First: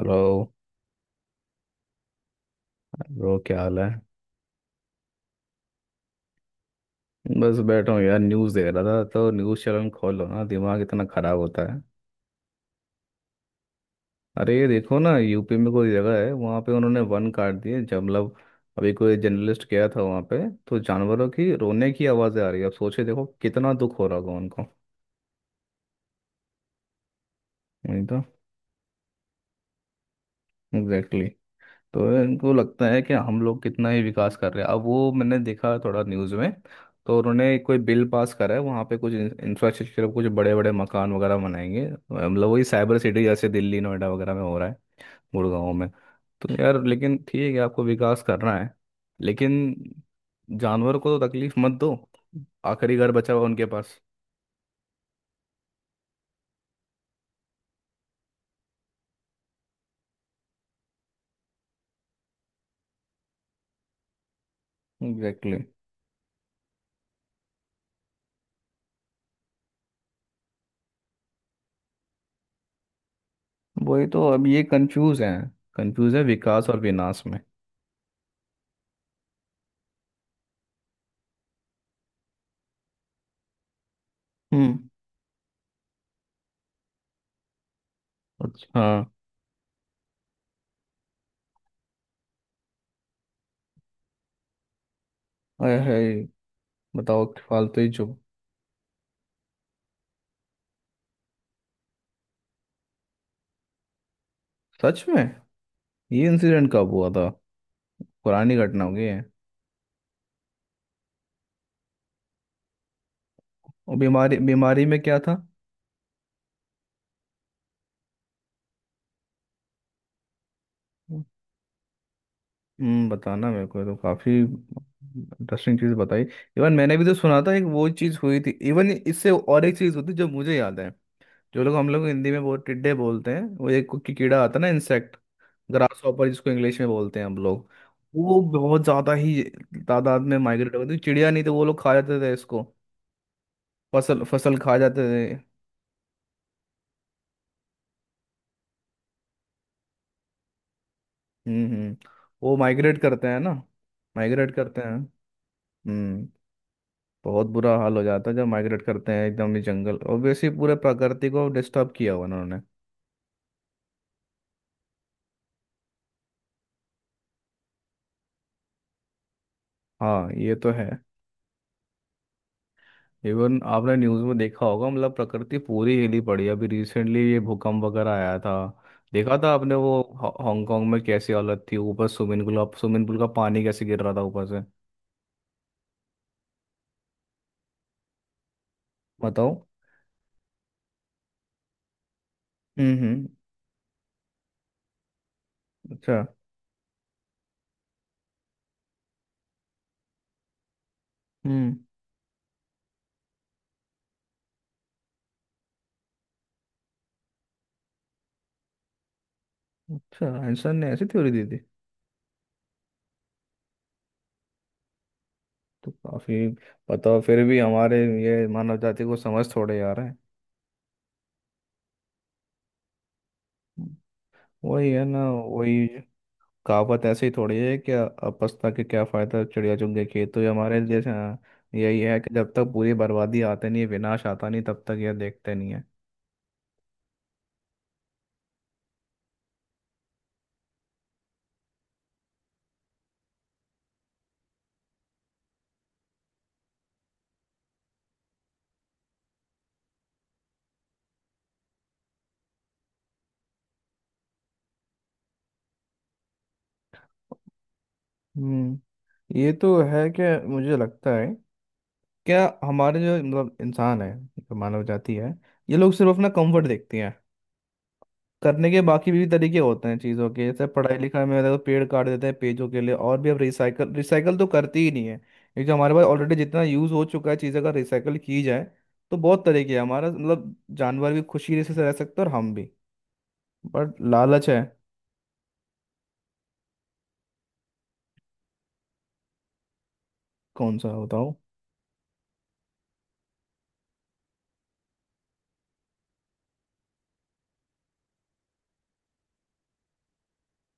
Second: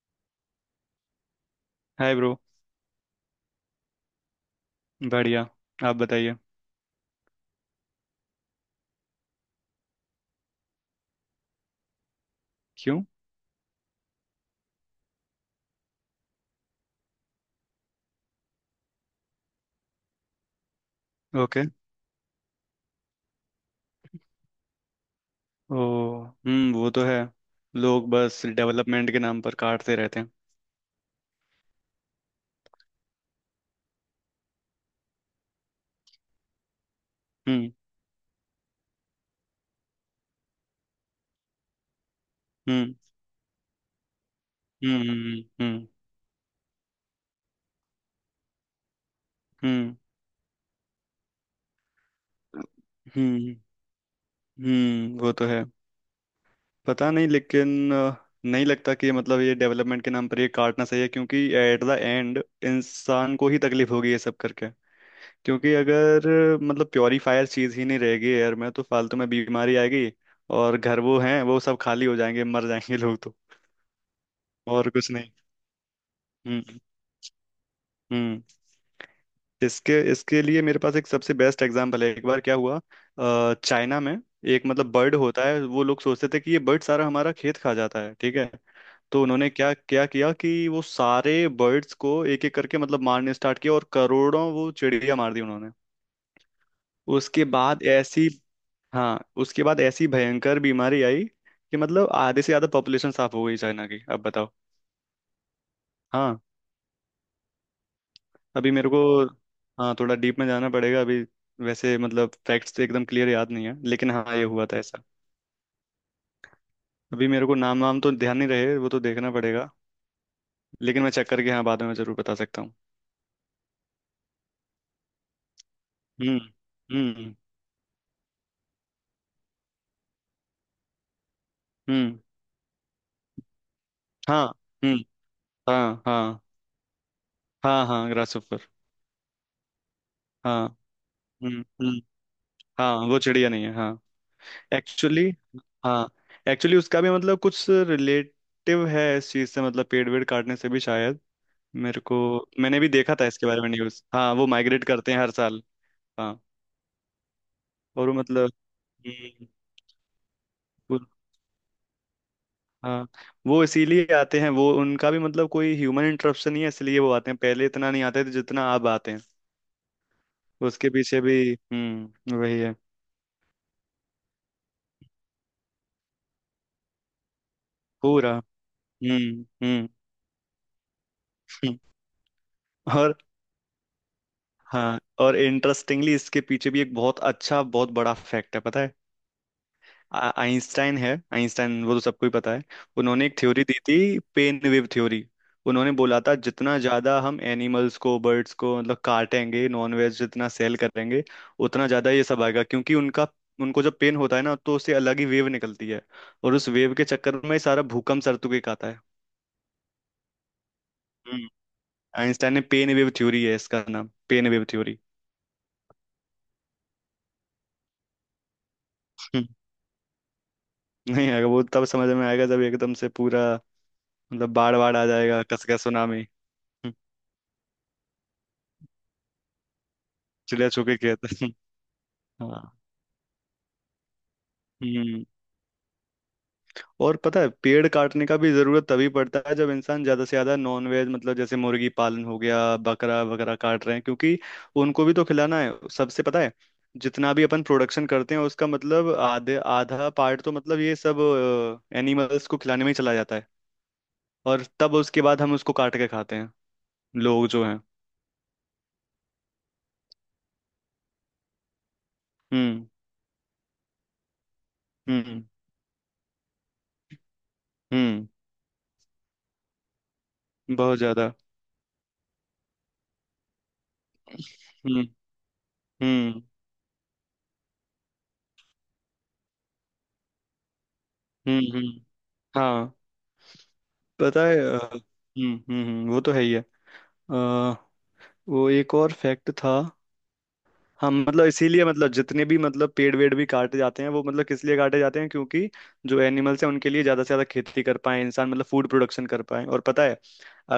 Hello. Hi bro. Bro क्या हाल है? बढ़िया। आप बताइए। बस बैठा हूँ यार, न्यूज़ देख रहा था। तो न्यूज़ चैनल खोलो ना, दिमाग इतना ख़राब होता है। क्यों। अरे ये देखो ना, यूपी में कोई जगह है वहाँ पे उन्होंने वन काट दिए। जब मतलब अभी कोई जर्नलिस्ट गया था वहाँ पे, तो जानवरों की ओके। रोने की आवाज़ें आ रही है। अब सोचे देखो कितना दुख हो रहा होगा उनको। ओ। हम्म, वो तो है। वही लोग तो। बस डेवलपमेंट के नाम पर काटते रहते हैं। एग्जैक्टली। तो इनको लगता है कि हम लोग कितना ही विकास कर रहे हैं। अब वो मैंने देखा थोड़ा न्यूज़ में, तो उन्होंने हम्म। कोई बिल पास करा है वहाँ पे। कुछ इंफ्रास्ट्रक्चर, कुछ बड़े बड़े मकान वगैरह बनाएंगे। मतलब वही हम्म। साइबर सिटी जैसे दिल्ली नोएडा वगैरह में हो रहा है, हम्म। गुड़गांव हम्म। में। तो यार, लेकिन ठीक है आपको विकास करना है, हम्म। लेकिन हम्म। जानवर को तो तकलीफ मत दो। आखिरी घर बचा हम्म। हुआ उनके पास। वो तो है। पता नहीं लेकिन नहीं लगता कि मतलब ये डेवलपमेंट के नाम पर ये काटना सही है, क्योंकि एट द एंड इंसान को ही तकलीफ होगी ये सब करके। Exactly exactly। क्योंकि अगर मतलब प्योरीफायर चीज ही नहीं रहेगी एयर में तो फालतू में बीमारी आएगी। और घर वो हैं वो सब खाली हो जाएंगे, मर जाएंगे लोग तो। वही तो, अब ये और कुछ कंफ्यूज है। नहीं। कंफ्यूज है हम्म। विकास और विनाश में। हम्म। इसके इसके लिए मेरे पास एक सबसे बेस्ट एग्जांपल है, एक बार क्या हुआ। चाइना में एक हम्म। मतलब बर्ड होता है, वो लोग सोचते थे कि ये बर्ड सारा हमारा खेत खा जाता है, ठीक है। अच्छा हाँ। तो उन्होंने क्या क्या किया कि वो सारे बर्ड्स को एक एक करके मतलब मारने स्टार्ट किया, और करोड़ों वो चिड़िया मार दी उन्होंने। हाय हाय, बताओ कि उसके फालतू बाद ही चुप। ऐसी हाँ, उसके बाद ऐसी भयंकर बीमारी आई कि मतलब आधे से ज्यादा पॉपुलेशन साफ हो गई चाइना की, अब बताओ। सच में? ये हाँ। इंसिडेंट कब हुआ था? पुरानी अभी घटना मेरे हो को गई है? हाँ, थोड़ा डीप में जाना पड़ेगा अभी। वैसे मतलब फैक्ट्स तो एकदम क्लियर याद नहीं है, और लेकिन हाँ बीमारी ये हाँ हुआ था बीमारी में ऐसा। क्या था? अभी मेरे को नाम वाम तो ध्यान नहीं रहे, वो तो देखना पड़ेगा। लेकिन मैं चेक करके हाँ बाद में जरूर बता सकता हूँ। हम्म, बताना मेरे को, ये तो काफी इंटरेस्टिंग चीज बताई। हम्म। इवन मैंने भी तो हम्म। सुना था एक वो चीज हुई थी इवन इससे। और एक चीज होती है जो मुझे याद है। जो लोग, हम लोग हम्म। हिंदी में बहुत टिड्डे बोलते हैं, वो एक की कीड़ा हाँ। आता है ना, हम्म। इंसेक्ट। ग्रास हाँ। हॉपर हाँ। जिसको इंग्लिश में बोलते हैं हम लोग। हाँ। हाँ, वो ग्रासहोफर। बहुत ज्यादा ही तादाद में हाँ। माइग्रेट होती थी। चिड़िया नहीं तो हम्म। वो लोग खा हम्म। जाते थे इसको, हाँ, वो चिड़िया नहीं है हाँ। फसल फसल खा जाते एक्चुअली थे। हाँ, एक्चुअली उसका भी मतलब कुछ रिलेटिव है इस चीज से, मतलब पेड़ वेड़ काटने से भी शायद। हम्म। मेरे को वो मैंने भी माइग्रेट देखा था करते हैं इसके ना? बारे में न्यूज। हाँ, वो माइग्रेट करते माइग्रेट हैं। करते हैं हर साल। हम्म। हाँ। बहुत बुरा हाल हो और जाता है जब माइग्रेट करते हैं, हम्म, एकदम ही जंगल। ऑब्वियसली पूरे वो- प्रकृति को डिस्टर्ब किया हुआ उन्होंने। हाँ, वो इसीलिए आते हैं, वो उनका भी मतलब कोई ह्यूमन इंटरप्शन नहीं है इसलिए वो आते हैं, पहले इतना नहीं आते थे जितना अब आते हैं। हाँ ये तो है। उसके पीछे भी वही है। इवन आपने न्यूज़ में देखा होगा, मतलब प्रकृति पूरी हिली पड़ी है। अभी रिसेंटली ये भूकंप वगैरह पूरा। आया था। देखा हम्म। था आपने हम्म। वो हांगकांग में कैसी हालत थी? हम्म। ऊपर स्विमिंग पूल, स्विमिंग और पूल का पानी कैसे गिर रहा था ऊपर से। हाँ, और इंटरेस्टिंगली इसके पीछे भी एक बहुत अच्छा बहुत बड़ा फैक्ट है, पता है? बताओ। आइंस्टाइन है, आइंस्टाइन वो तो सबको ही पता है। उन्होंने हम्म। एक थ्योरी दी थी, पेन वेव थ्योरी। उन्होंने बोला अच्छा। था जितना ज्यादा हम एनिमल्स को बर्ड्स को मतलब काटेंगे, नॉन वेज जितना सेल करेंगे, हम्म। उतना ज्यादा ये सब आएगा, क्योंकि उनका उनको जब पेन होता है ना तो उससे अलग ही वेव निकलती है, और उस वेव के चक्कर में ही सारा भूकंप सरतुके का आता है। अच्छा, एंसन ने ऐसी थ्योरी हम्म, दी? आइंस्टाइन ने पेन वेव थ्योरी, है इसका नाम पेन वेव थ्योरी। तो काफी, बताओ फिर भी हमारे ये मानव जाति को समझ हम्म, थोड़े आ रहे हैं। नहीं आएगा, वो तब समझ में आएगा जब एकदम से पूरा मतलब बाढ़ वही बाढ़ है आ ना, जाएगा कसके वही सुनामी। हम्म, कहावत ऐसे ही थोड़ी है कि अपस्ता के क्या फायदा, चिड़िया चुग गई खेत। तो ये चिड़िया हमारे चुके जैसे, खेत। हाँ, यही है कि जब हाँ। तक पूरी बर्बादी आते नहीं है, विनाश आता नहीं, तब तक ये हम्म। देखते नहीं है। और पता है पेड़ काटने का भी जरूरत तभी पड़ता है जब इंसान ज्यादा से ज्यादा नॉनवेज, मतलब जैसे मुर्गी पालन हो गया, बकरा वगैरह काट रहे हैं क्योंकि उनको भी तो खिलाना है। सबसे पता है, जितना भी अपन प्रोडक्शन करते हैं उसका मतलब आधे आधा पार्ट तो मतलब ये सब एनिमल्स को खिलाने में ही चला जाता है, और तब उसके बाद हम उसको काट के खाते हैं लोग जो हैं। हम्म, ये तो है कि मुझे लगता है क्या हम्म। हमारे जो मतलब इंसान है, जो मानव जाति है, हम्म। ये लोग सिर्फ अपना कंफर्ट देखते हैं। हम्म। करने के बाकी भी तरीके होते हैं चीज़ों के, जैसे पढ़ाई बहुत लिखाई ज्यादा। में देखो, पेड़ काट देते हैं पेजों के लिए। और भी अब रिसाइकल, रिसाइकल तो करती ही नहीं हम्म। है। क्योंकि जो हमारे पास ऑलरेडी हम्म। जितना यूज़ हो चुका है, चीज़ें अगर रिसाइकल की जाए तो बहुत तरीके हैं। हमारा मतलब जानवर भी हम्म। खुशी से रह हम्म। सकते हैं और हम भी, हाँ। बट पता लालच है। है वो तो है ही है। अ, वो एक और फैक्ट था। कौन सा हम बताओ? मतलब इसीलिए मतलब जितने भी मतलब पेड़ वेड़ भी काटे जाते हैं, वो मतलब किस लिए काटे जाते हैं? क्योंकि जो एनिमल्स हैं उनके लिए ज्यादा से ज्यादा खेती कर पाए इंसान, मतलब फूड प्रोडक्शन कर पाए। और पता है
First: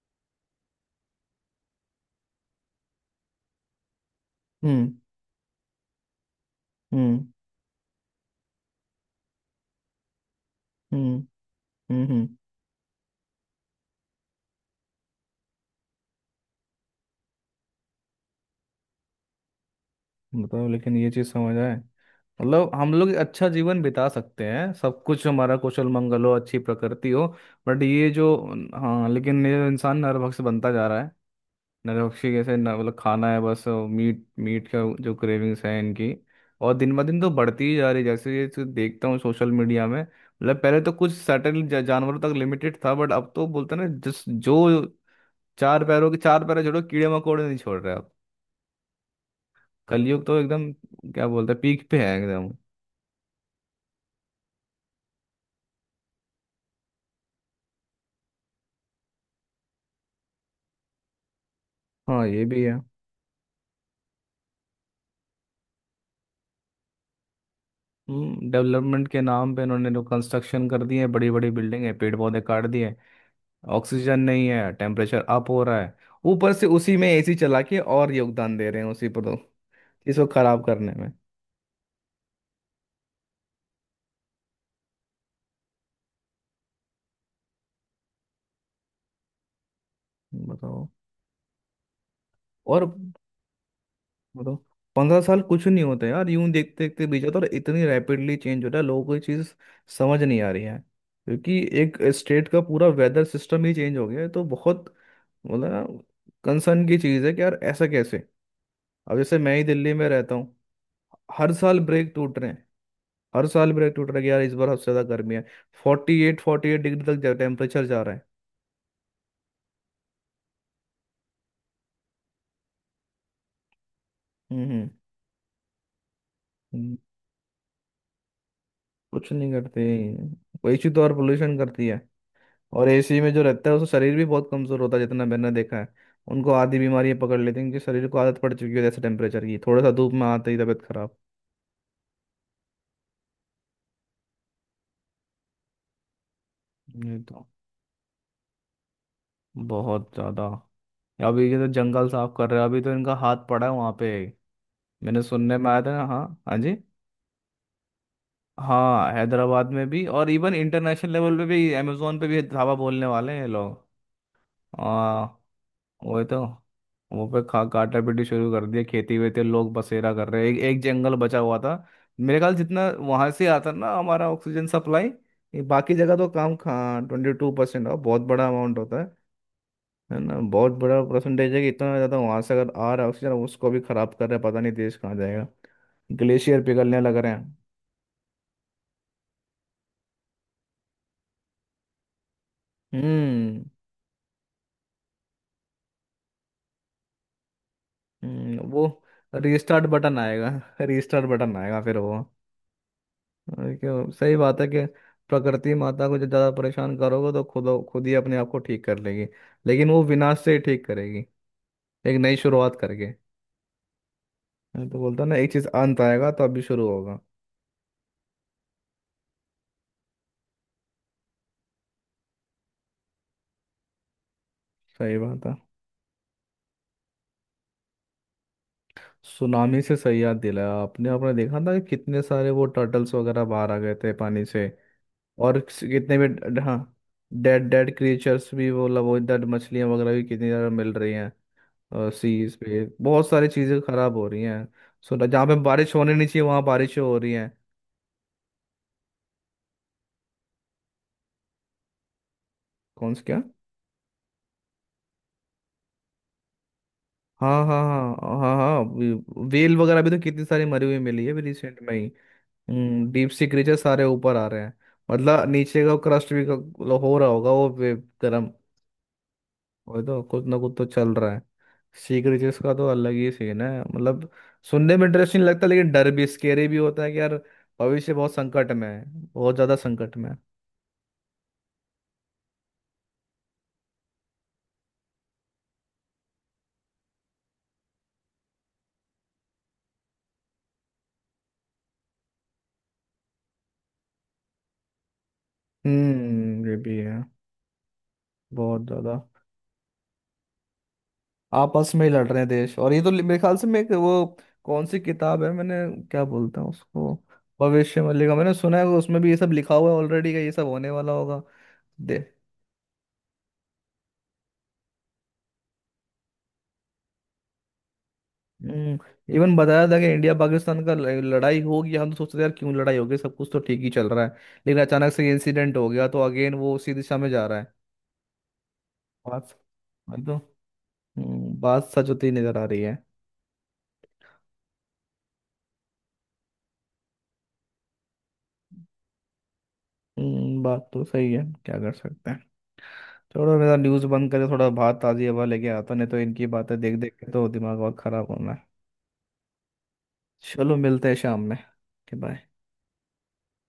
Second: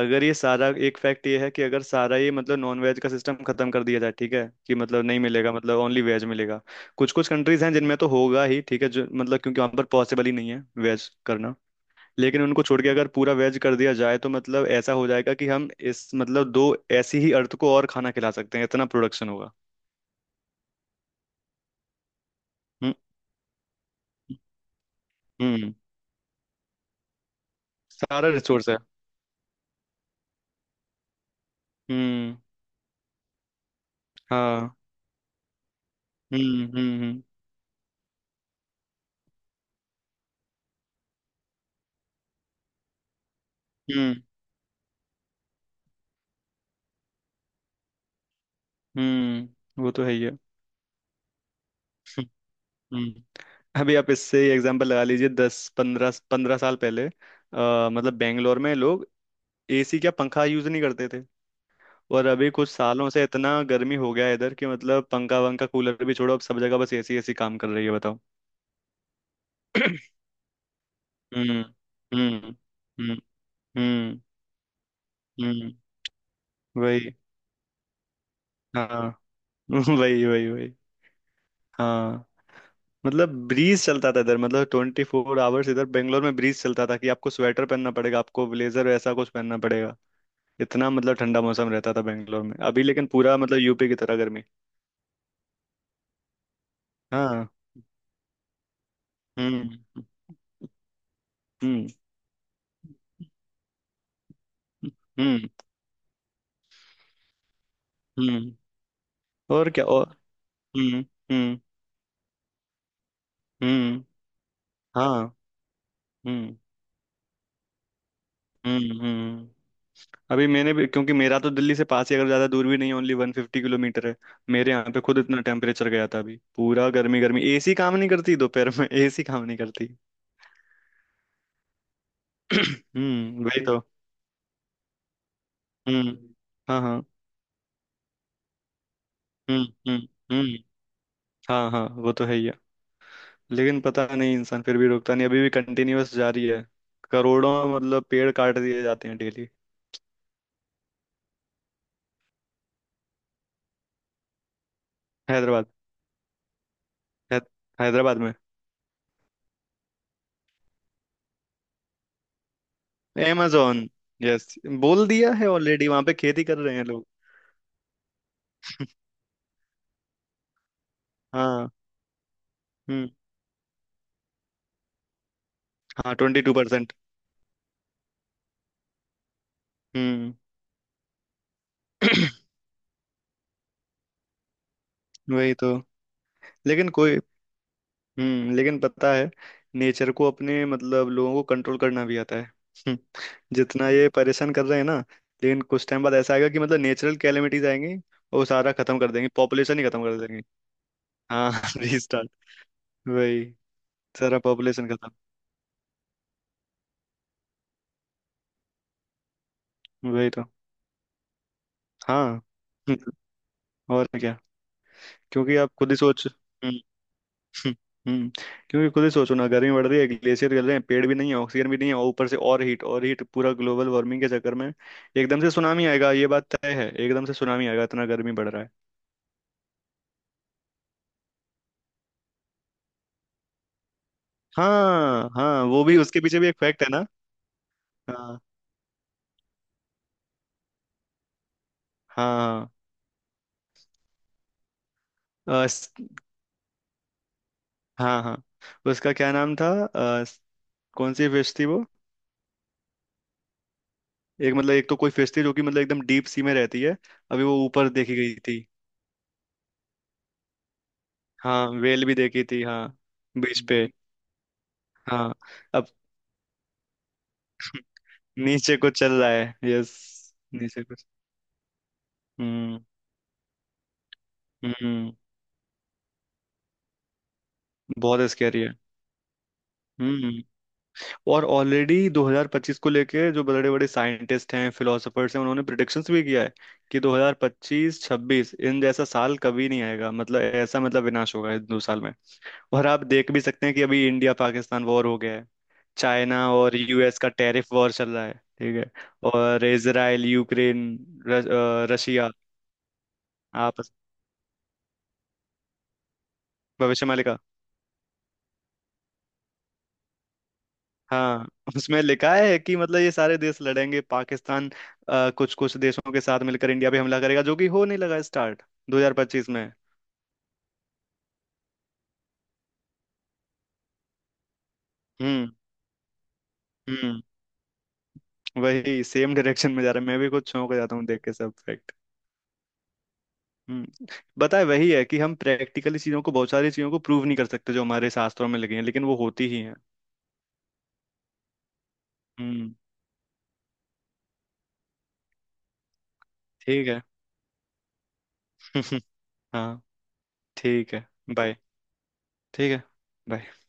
अगर ये सारा एक फैक्ट ये है कि अगर सारा ये मतलब नॉन वेज का सिस्टम खत्म कर दिया जाए, ठीक है कि हम्म मतलब नहीं मिलेगा, मतलब ओनली वेज मिलेगा। कुछ हम्म कुछ कंट्रीज हैं जिनमें तो होगा ही, ठीक है जो मतलब क्योंकि वहां पर पॉसिबल ही नहीं है वेज हम्म करना। हम्म। लेकिन उनको छोड़ के अगर पूरा वेज कर दिया जाए तो मतलब ऐसा हो जाएगा कि हम इस मतलब दो ऐसी ही अर्थ को और खाना खिला सकते हैं, इतना प्रोडक्शन होगा। बताओ लेकिन ये चीज़ समझ आए। मतलब हम हम्म। लोग अच्छा जीवन बिता सकते हैं, सब कुछ हमारा हम्म। कुशल मंगल हो, अच्छी प्रकृति हो, बट ये सारा जो, रिसोर्स है। हाँ लेकिन ये इंसान नरभक्ष बनता जा रहा है। नरभक्षी हम्म। कैसे मतलब खाना है बस, मीट, मीट हाँ। का जो क्रेविंग्स है इनकी। हम्म। और दिन हम्म। ब दिन हम्म। तो बढ़ती ही जा रही है। जैसे ये तो देखता हूँ सोशल मीडिया में, मतलब पहले तो कुछ सर्टेन जानवरों तक लिमिटेड था, बट अब तो बोलते हैं ना हम्म। जिस जो चार पैरों के, चार पैर छोड़ो, कीड़े मकोड़े नहीं छोड़ रहे अब। वो तो है ही कलयुग है। तो एकदम, क्या बोलते हैं, पीक पे है एकदम। हम्म। अभी आप इससे एग्जांपल लगा लीजिए, दस पंद्रह पंद्रह साल पहले मतलब बेंगलोर में लोग एसी क्या पंखा यूज नहीं करते थे। और हाँ ये अभी भी कुछ है। सालों से इतना गर्मी हो गया है इधर कि मतलब पंखा वंखा कूलर भी छोड़ो, अब सब जगह बस एसी एसी काम कर रही है, बताओ। हम्म, डेवलपमेंट के नाम पे इन्होंने जो कंस्ट्रक्शन कर दिए हैं, बड़ी बड़ी हम्म। बिल्डिंग है, पेड़ पौधे हम्म। काट दिए। हम्म। ऑक्सीजन हम्म। नहीं है, टेम्परेचर अप हो हम्म, रहा है। ऊपर से उसी में वही। एसी चला के और योगदान दे रहे हैं हाँ। उसी पर तो, वही इसको वही खराब वही। करने में। हाँ, मतलब ब्रीज चलता था इधर, मतलब ट्वेंटी फोर आवर्स इधर बेंगलोर में ब्रीज चलता था कि आपको स्वेटर पहनना पड़ेगा, आपको ब्लेजर ऐसा कुछ पहनना पड़ेगा। बताओ इतना मतलब ठंडा मौसम रहता था बेंगलोर में, अभी और लेकिन पूरा मतलब यूपी की तरह गर्मी। बताओ, 15 साल कुछ नहीं होते यार, यूं देखते देखते बीत जाता है। हाँ। और इतनी रैपिडली चेंज हो रहा है, लोगों को ये चीज़ हम्म। समझ नहीं आ रही है। क्योंकि हम्म। एक स्टेट का पूरा वेदर सिस्टम ही चेंज हो गया है। तो बहुत हम्म। मतलब ना, कंसर्न की चीज़ है कि यार ऐसा कैसे। हम्म। अब जैसे मैं ही और क्या, दिल्ली और। में रहता हूँ, हम्म। हर हम्म। साल ब्रेक टूट रहे हैं। हर साल ब्रेक हम्म। टूट रहा है कि यार इस बार सबसे ज्यादा हाँ। गर्मी है, forty eight hmm. Forty eight degree तक जा, टेम्परेचर जा रहा है। हम्म। हम्म। अभी मैंने भी, क्योंकि मेरा तो दिल्ली से पास ही अगर ज़्यादा दूर भी नहीं है, ओनली वन फिफ्टी किलोमीटर है। हम्म मेरे हम्म, यहाँ पे खुद इतना टेम्परेचर गया था अभी, पूरा हम्म, गर्मी गर्मी, एसी काम नहीं करती दोपहर में, एसी कुछ काम नहीं नहीं करते। करती। वही चीज तो और पोल्यूशन करती है। और एसी में जो हम्म, वही रहता है तो। उसका शरीर भी बहुत कमजोर होता है जितना मैंने देखा है। हम्म। उनको आधी हाँ। हाँ। बीमारियां पकड़ लेती हैं, क्योंकि शरीर को आदत पड़ चुकी है ऐसे टेम्परेचर की। हम्म। थोड़ा सा हम्म। धूप में आते हम्म। ही तबीयत खराब। हाँ हाँ, वो तो है ही है। लेकिन पता नहीं इंसान फिर भी रुकता नहीं, अभी भी कंटिन्यूअस जारी है। ये तो करोड़ों मतलब पेड़ काट दिए जाते हैं डेली। बहुत ज्यादा। अभी ये तो जंगल साफ कर रहे हैं, अभी तो इनका हाथ पड़ा है वहां पे, मैंने सुनने हैदराबाद में आया था ना। हाँ, हाँ जी, है, हैदराबाद में। हाँ हैदराबाद में भी, और इवन इंटरनेशनल लेवल पे भी अमेजोन पे भी धावा बोलने वाले हैं ये लोग। amazon, yes. बोल दिया हाँ। है ऑलरेडी, वहां पे वही तो, खेती कर रहे हैं लोग। वो पे खा काटा पीटी शुरू कर दिया, खेती वेती लोग बसेरा कर रहे हैं। एक, एक जंगल बचा हुआ हाँ। था। मेरे ख्याल जितना हम्म। वहां से आता ना हमारा ऑक्सीजन सप्लाई। ये बाकी हाँ, जगह तो ट्वेंटी टू। काम खा, 22% बहुत बड़ा अमाउंट होता है। है हम्म, ना, बहुत बड़ा परसेंटेज है। कि इतना ज़्यादा वहां से अगर आ रहा है ऑक्सीजन, उसको भी खराब कर रहा है। पता नहीं देश कहाँ जाएगा। वही तो। ग्लेशियर लेकिन पिघलने लग कोई। रहे हैं। हम्म, लेकिन पता है नेचर को अपने मतलब लोगों को कंट्रोल करना भी आता है। हम्म, हम्म, जितना ये परेशान कर रहे हैं ना, लेकिन कुछ टाइम बाद ऐसा आएगा कि मतलब नेचुरल कैलेमिटीज आएंगी और वो सारा वो खत्म कर देंगे, पॉपुलेशन ही रीस्टार्ट खत्म बटन कर देंगे। आएगा। रीस्टार्ट हाँ। बटन आएगा फिर वो। रीस्टार्ट। वही, और क्यों, सही सारा बात है कि पॉपुलेशन खत्म। प्रकृति माता को जब ज्यादा परेशान करोगे, तो खुद खुद ही अपने आप को ठीक कर लेगी। लेकिन वो वही विनाश तो। से ही ठीक करेगी, एक नई हाँ। शुरुआत करके। और क्या। मैं तो बोलता ना एक क्योंकि चीज, आप खुद ही अंत सोच। आएगा तो अभी हम्म, शुरू होगा। हम्म, हम्म। क्योंकि खुद ही सोचो ना, गर्मी बढ़ रही है, ग्लेशियर गल रहे हैं, पेड़ भी नहीं है, ऑक्सीजन भी नहीं है, और ऊपर से और हीट और हीट, पूरा ग्लोबल वार्मिंग के चक्कर में सही एकदम बात से है। सुनामी आएगा, ये बात तय है। एकदम से सुनामी आएगा, इतना गर्मी बढ़ रहा है। सुनामी से सही याद दिलाया आपने। आपने देखा था कि कितने सारे वो टर्टल्स वगैरह बाहर आ गए थे पानी से। हाँ और हाँ, किस- वो भी उसके पीछे भी एक हाँ, फैक्ट है ना। डेड डेड हाँ। क्रिएचर्स भी, वो मतलब वो डेड मछलियां वगैरह भी कितनी ज्यादा मिल रही हैं। सीज हाँ। पे बहुत सारी चीजें खराब हो रही हैं। सो जहाँ पे हाँ, बारिश होने नहीं चाहिए वहां बारिशें हो रही हैं। हाँ हाँ। उसका क्या नाम था? कौन सी फिश थी वो? कौन से क्या? एक मतलब एक तो कोई फिश थी जो कि मतलब एकदम डीप सी में रहती है, अभी वो हाँ हाँ ऊपर देखी गई हाँ हाँ थी। हाँ, वेल वगैरह भी तो कितनी सारी मरी हुई मिली है अभी हाँ, रिसेंट में ही। वेल भी देखी थी हाँ। हम्म, डीप सी बीच क्रीचर पे। सारे ऊपर आ रहे हैं। हाँ। मतलब नीचे का क्रस्ट भी हो रहा होगा, वो वे- गर्म। नीचे कुछ चल रहा है, यस। वही तो, कुछ ना कुछ नीचे तो कुछ। चल रहा है। सी क्रीचर्स का हम्म। तो अलग ही सीन है मतलब। सुनने में हम्म। इंटरेस्टिंग लगता है, लेकिन डर भी, स्केरी भी होता है कि यार, भविष्य बहुत बहुत स्कैरी संकट है। में है। बहुत ज्यादा संकट में है। हम्म। और ऑलरेडी 2025 को लेके जो बड़े बड़े साइंटिस्ट हैं फिलोसफर्स हैं उन्होंने प्रिडिक्शंस भी किया है कि 2025 26 इन जैसा साल कभी नहीं आएगा, मतलब ऐसा मतलब विनाश होगा इन दो साल में। और आप देख भी सकते हैं कि अभी इंडिया पाकिस्तान वॉर हो गया है, चाइना ये और भी यूएस है, का टैरिफ वॉर चल रहा है, ठीक बहुत है, ज्यादा और इसराइल यूक्रेन आपस में ही लड़ रशिया रहे हैं देश। और ये तो मेरे ख्याल से मैं आपस। एक वो, कौन सी किताब है मैंने, क्या बोलते हैं भविष्य। उसको, भविष्य मल्लिका, मैंने सुना है उसमें भी ये सब लिखा हुआ है ऑलरेडी का ये सब होने वाला होगा। हाँ, उसमें दे लिखा है कि मतलब ये सारे देश लड़ेंगे, पाकिस्तान कुछ कुछ देशों के साथ मिलकर इंडिया पे हमला करेगा, जो कि हो नहीं लगा स्टार्ट 2025 इवन में। बताया था कि इंडिया पाकिस्तान का लड़ाई होगी। हम तो सोचते थे यार क्यों लड़ाई होगी, सब कुछ तो ठीक ही चल रहा है। लेकिन अचानक से ये हम्म। इंसिडेंट हो गया, तो अगेन वो उसी दिशा हम्म। में जा रहा है। वही सेम बात डायरेक्शन में जा रहा है, मैं बात भी तो कुछ चौंक जाता हूँ देख के सब बात फैक्ट। सच होती नजर आ रही है। हम्म, बताए वही है कि हम प्रैक्टिकली चीजों को, बहुत सारी चीजों को प्रूव नहीं कर सकते जो हमारे शास्त्रों में लिखी हैं, लेकिन वो होती ही हैं। बात तो सही है, क्या कर सकते हैं। हम्म। थोड़ा मेरा न्यूज़ बंद करे, थोड़ा बात ताज़ी हवा लेके आता, नहीं तो इनकी बातें ठीक देख है। देख के तो दिमाग और ख़राब होना है। हाँ। चलो, ठीक है। मिलते हैं शाम बाय। में। बाय। ठीक है। bye.